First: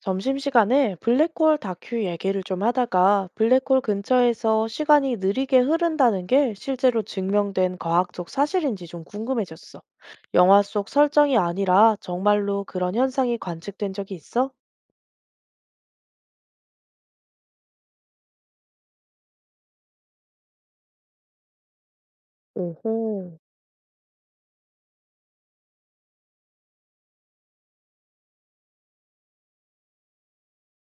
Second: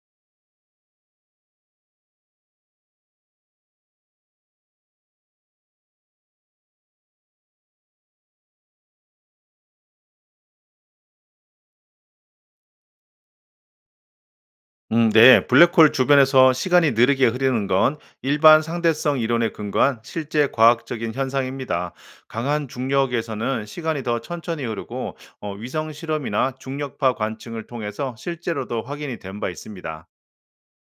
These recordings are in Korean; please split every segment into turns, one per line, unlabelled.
점심시간에 블랙홀 다큐 얘기를 좀 하다가 블랙홀 근처에서 시간이 느리게 흐른다는 게 실제로 증명된 과학적 사실인지 좀 궁금해졌어. 영화 속 설정이 아니라 정말로 그런 현상이 관측된 적이 있어?
네. 블랙홀 주변에서 시간이 느리게 흐르는 건 일반 상대성 이론에 근거한 실제 과학적인 현상입니다. 강한
오호.
중력에서는 시간이 더 천천히 흐르고 위성 실험이나 중력파 관측을 통해서 실제로도 확인이 된 바 있습니다.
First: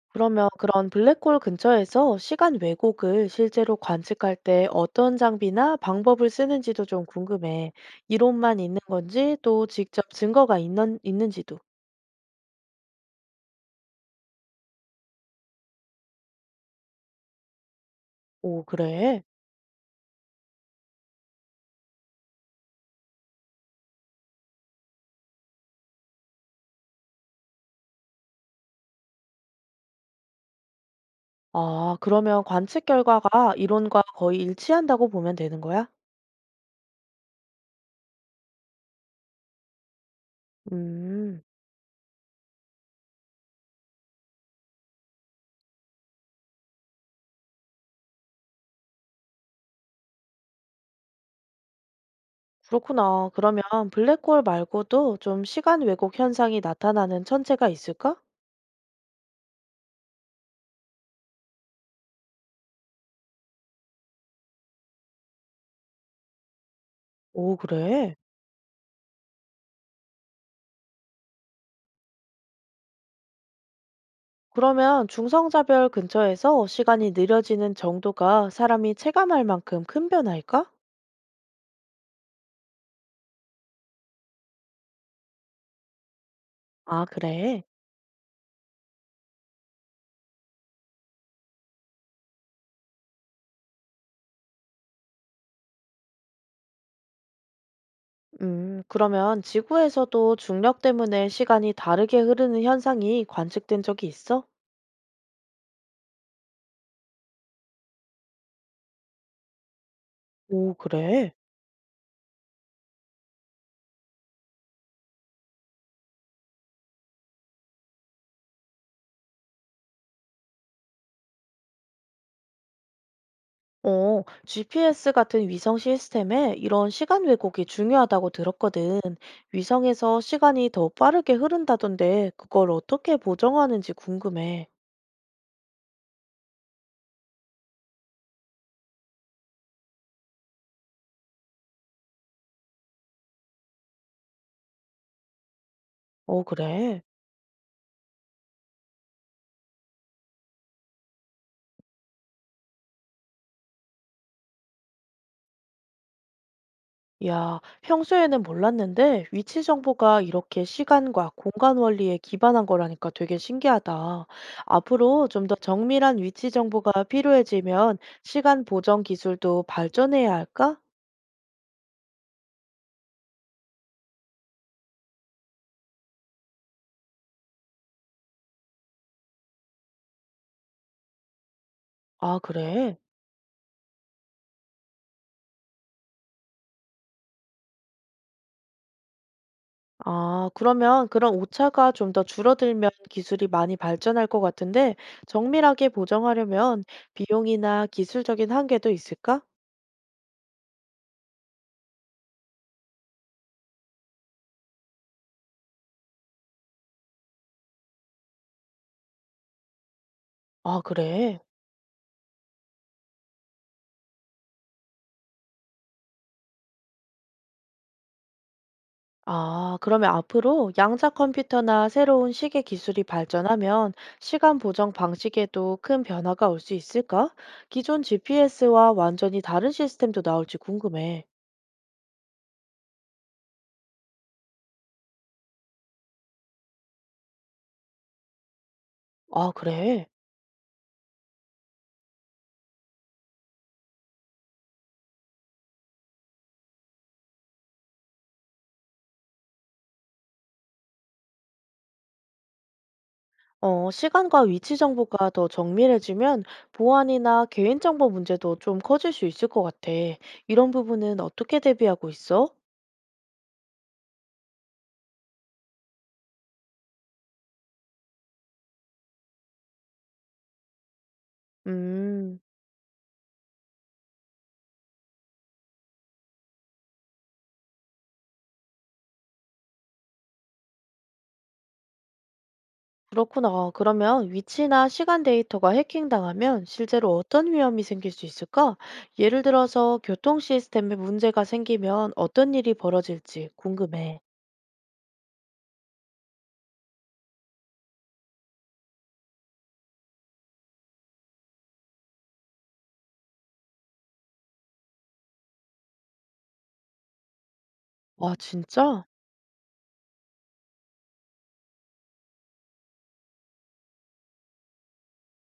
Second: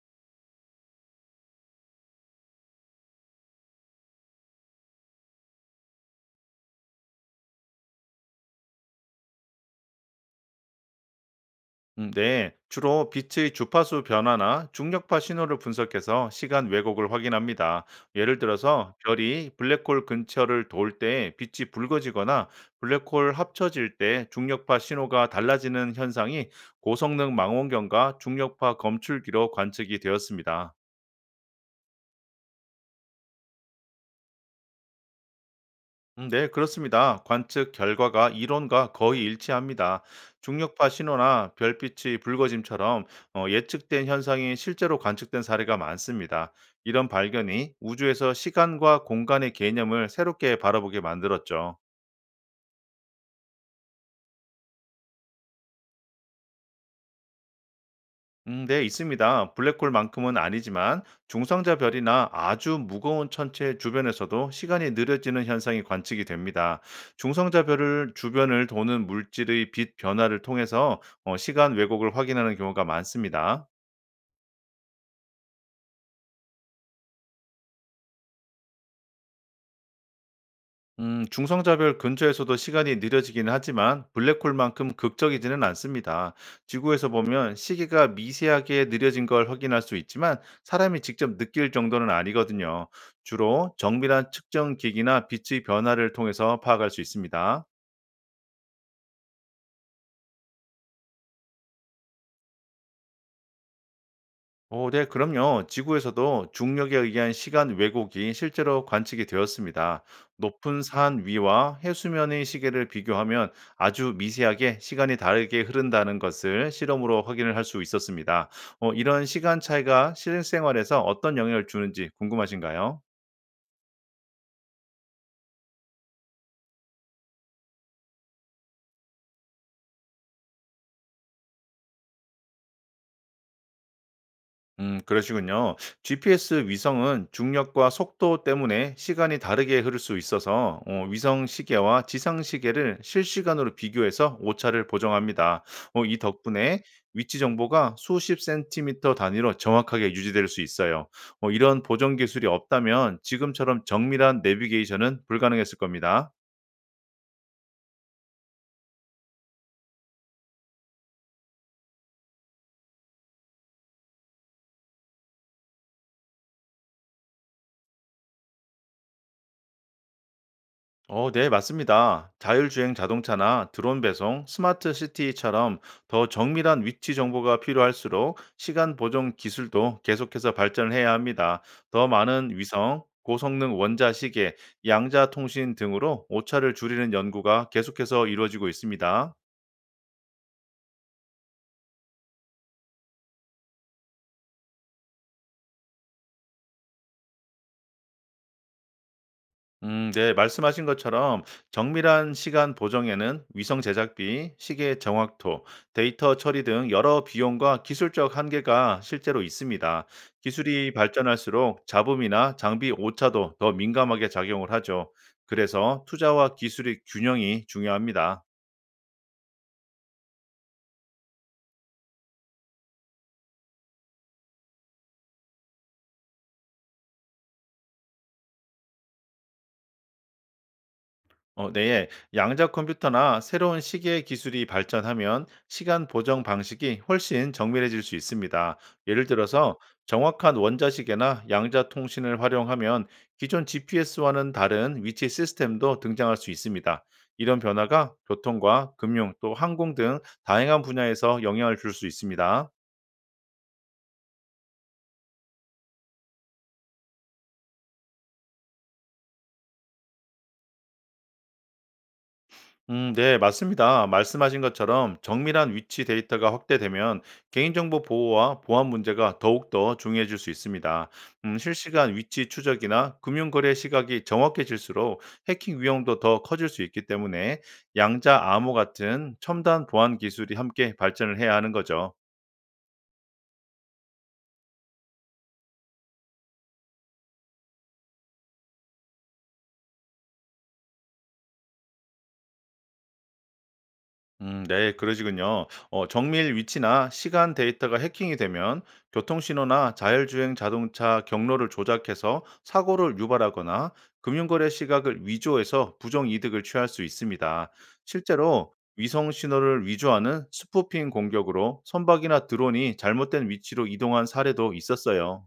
그러면 그런 블랙홀 근처에서 시간 왜곡을 실제로 관측할 때 어떤 장비나 방법을 쓰는지도 좀 궁금해. 이론만 있는 건지 또 직접 증거가 있는지도.
네, 주로 빛의 주파수 변화나 중력파 신호를 분석해서 시간 왜곡을 확인합니다. 예를
오,
들어서
그래?
별이 블랙홀 근처를 돌 때 빛이 붉어지거나 블랙홀 합쳐질 때 중력파 신호가 달라지는 현상이 고성능 망원경과 중력파 검출기로 관측이 되었습니다.
아, 그러면 관측 결과가 이론과 거의 일치한다고 보면 되는 거야?
네, 그렇습니다. 관측 결과가 이론과 거의 일치합니다. 중력파
음,
신호나 별빛이 붉어짐처럼 예측된 현상이 실제로 관측된 사례가 많습니다. 이런 발견이 우주에서 시간과 공간의 개념을 새롭게 바라보게 만들었죠.
그렇구나. 그러면 블랙홀 말고도 좀 시간 왜곡 현상이 나타나는 천체가 있을까?
네, 있습니다. 블랙홀만큼은 아니지만 중성자 별이나 아주 무거운 천체 주변에서도 시간이 느려지는 현상이 관측이 됩니다.
오,
중성자 별을
그래?
주변을 도는 물질의 빛 변화를 통해서 시간 왜곡을 확인하는 경우가 많습니다.
그러면 중성자별 근처에서 시간이 느려지는 정도가 사람이 체감할 만큼 큰 변화일까?
중성자별 근처에서도 시간이 느려지긴 하지만 블랙홀만큼 극적이지는 않습니다.
아,
지구에서 보면
그래?
시계가 미세하게 느려진 걸 확인할 수 있지만 사람이 직접 느낄 정도는 아니거든요. 주로 정밀한 측정 기기나 빛의 변화를 통해서 파악할 수 있습니다.
그러면 지구에서도 중력 때문에 시간이 다르게 흐르는 현상이 관측된 적이 있어?
오, 네, 그럼요. 지구에서도 중력에 의한 시간 왜곡이 실제로 관측이 되었습니다.
오,
높은 산
그래?
위와 해수면의 시계를 비교하면 아주 미세하게 시간이 다르게 흐른다는 것을 실험으로 확인을 할 수 있었습니다. 이런 시간 차이가 실생활에서 어떤 영향을 주는지 궁금하신가요?
GPS 같은 위성 시스템에 이런 시간 왜곡이 중요하다고 들었거든. 위성에서 시간이 더 빠르게 흐른다던데 그걸 어떻게 보정하는지 궁금해.
그러시군요. GPS 위성은 중력과 속도 때문에 시간이 다르게 흐를 수 있어서 위성 시계와 지상 시계를 실시간으로 비교해서 오차를 보정합니다. 이
어,
덕분에
그래?
위치 정보가 수십 센티미터 단위로 정확하게 유지될 수 있어요. 이런 보정 기술이 없다면 지금처럼 정밀한 내비게이션은 불가능했을 겁니다.
야, 평소에는 몰랐는데 위치 정보가 이렇게 시간과 공간 원리에 기반한 거라니까 되게 신기하다. 앞으로 좀 더 정밀한 위치 정보가 필요해지면 시간 보정 기술도 발전해야 할까?
네, 맞습니다. 자율주행 자동차나 드론 배송, 스마트 시티처럼 더 정밀한 위치 정보가 필요할수록 시간 보정 기술도 계속해서 발전해야 합니다. 더
아,
많은
그래?
위성, 고성능 원자 시계, 양자 통신 등으로 오차를 줄이는 연구가 계속해서 이루어지고 있습니다.
아, 그러면 그런 오차가 좀 더 줄어들면 기술이 많이 발전할 것 같은데, 정밀하게 보정하려면 비용이나 기술적인 한계도 있을까?
네, 말씀하신 것처럼 정밀한 시간 보정에는 위성 제작비, 시계 정확도, 데이터 처리 등 여러 비용과 기술적 한계가 실제로 있습니다.
아,
기술이
그래.
발전할수록 잡음이나 장비 오차도 더 민감하게 작용을 하죠. 그래서 투자와 기술의 균형이 중요합니다.
아, 그러면 앞으로 양자 컴퓨터나 새로운 시계 기술이 발전하면 시간 보정 방식에도 큰 변화가 올 수 있을까? 기존 GPS와 완전히 다른 시스템도 나올지 궁금해.
네. 양자 컴퓨터나 새로운 시계 기술이 발전하면 시간 보정 방식이 훨씬 정밀해질 수 있습니다. 예를
아,
들어서
그래.
정확한 원자 시계나 양자 통신을 활용하면 기존 GPS와는 다른 위치 시스템도 등장할 수 있습니다. 이런 변화가 교통과 금융 또 항공 등 다양한 분야에서 영향을 줄 수 있습니다.
시간과 위치 정보가 더 정밀해지면 보안이나 개인정보 문제도 좀 커질 수 있을 것 같아. 이런 부분은 어떻게 대비하고 있어?
네, 맞습니다. 말씀하신 것처럼 정밀한 위치 데이터가 확대되면 개인정보 보호와 보안 문제가 더욱더 중요해질 수 있습니다. 실시간
음,
위치 추적이나 금융거래 시각이 정확해질수록 해킹 위험도 더 커질 수 있기 때문에 양자 암호 같은 첨단 보안 기술이 함께 발전을 해야 하는 거죠.
그렇구나. 그러면 위치나 시간 데이터가 해킹당하면 실제로 어떤 위험이 생길 수 있을까? 예를 들어서 교통 시스템에 문제가 생기면 어떤 일이 벌어질지 궁금해.
네, 그러시군요. 정밀 위치나 시간 데이터가 해킹이 되면 교통신호나 자율주행 자동차 경로를 조작해서 사고를 유발하거나 금융거래 시각을 위조해서 부정이득을 취할 수 있습니다.
와,
실제로
진짜?
위성 신호를 위조하는 스푸핑 공격으로 선박이나 드론이 잘못된 위치로 이동한 사례도 있었어요.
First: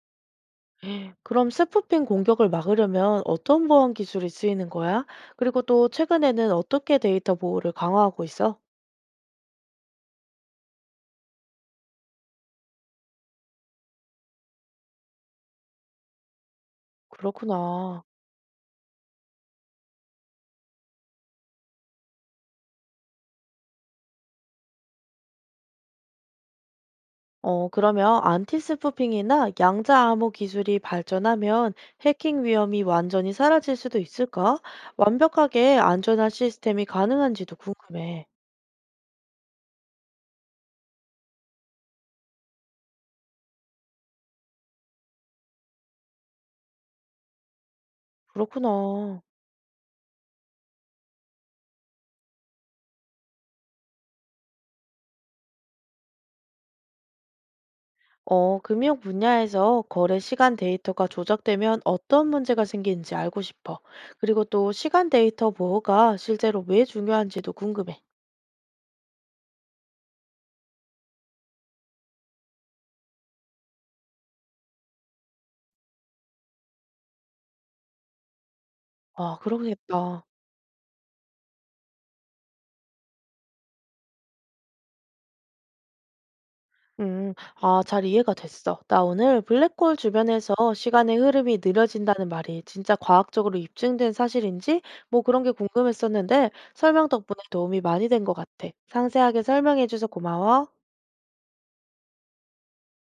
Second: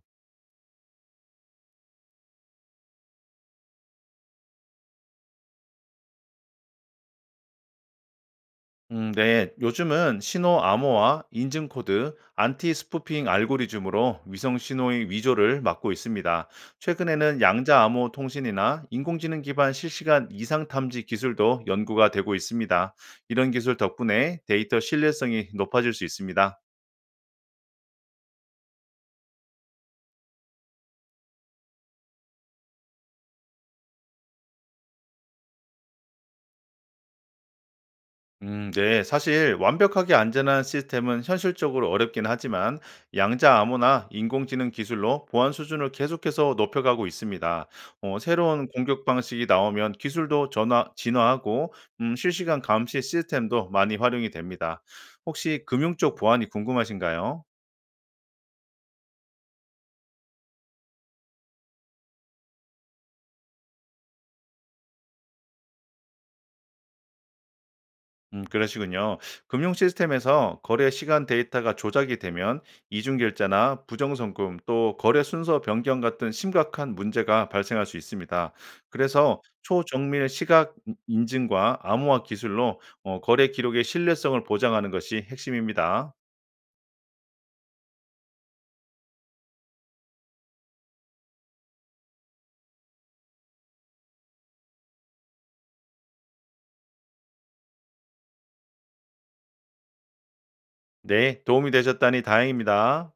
그럼 스푸핑 공격을 막으려면 어떤 보안 기술이 쓰이는 거야? 그리고 또 최근에는 어떻게 데이터 보호를 강화하고 있어?
네. 요즘은 신호 암호화, 인증 코드, 안티 스푸핑 알고리즘으로 위성 신호의 위조를 막고 있습니다. 최근에는 양자
그렇구나.
암호 통신이나 인공지능 기반 실시간 이상 탐지 기술도 연구가 되고 있습니다. 이런 기술 덕분에 데이터 신뢰성이 높아질 수 있습니다.
그러면 안티 스푸핑이나 양자 암호 기술이 발전하면 해킹 위험이 완전히 사라질 수도 있을까? 완벽하게 안전한 시스템이 가능한지도 궁금해.
네. 사실 완벽하게 안전한 시스템은 현실적으로 어렵긴 하지만 양자 암호나 인공지능 기술로 보안 수준을 계속해서 높여가고 있습니다. 새로운 공격
그렇구나.
방식이 나오면 기술도 진화하고 실시간 감시 시스템도 많이 활용이 됩니다. 혹시 금융 쪽 보안이 궁금하신가요?
금융 분야에서 거래 시간 데이터가 조작되면 어떤 문제가 생기는지 알고 싶어. 그리고 또 시간 데이터 보호가 실제로 왜 중요한지도 궁금해.
음, 그러시군요. 금융 시스템에서 거래 시간 데이터가 조작이 되면 이중결제나 부정송금 또 거래 순서 변경 같은 심각한 문제가 발생할 수 있습니다.
아,
그래서
그러겠다.
초정밀 시각 증과 암호화 기술로 거래 기록의 신뢰성을 보장하는 것이 핵심입니다.
음, 아, 잘 이해가 됐어. 나 오늘 블랙홀 주변에서 시간의 흐름이 느려진다는 말이 진짜 과학적으로 입증된 사실인지 뭐 그런 게 궁금했었는데 설명 덕분에 도움이 많이 된 것 같아. 상세하게 설명해줘서 고마워.
네, 도움이 되셨다니 다행입니다.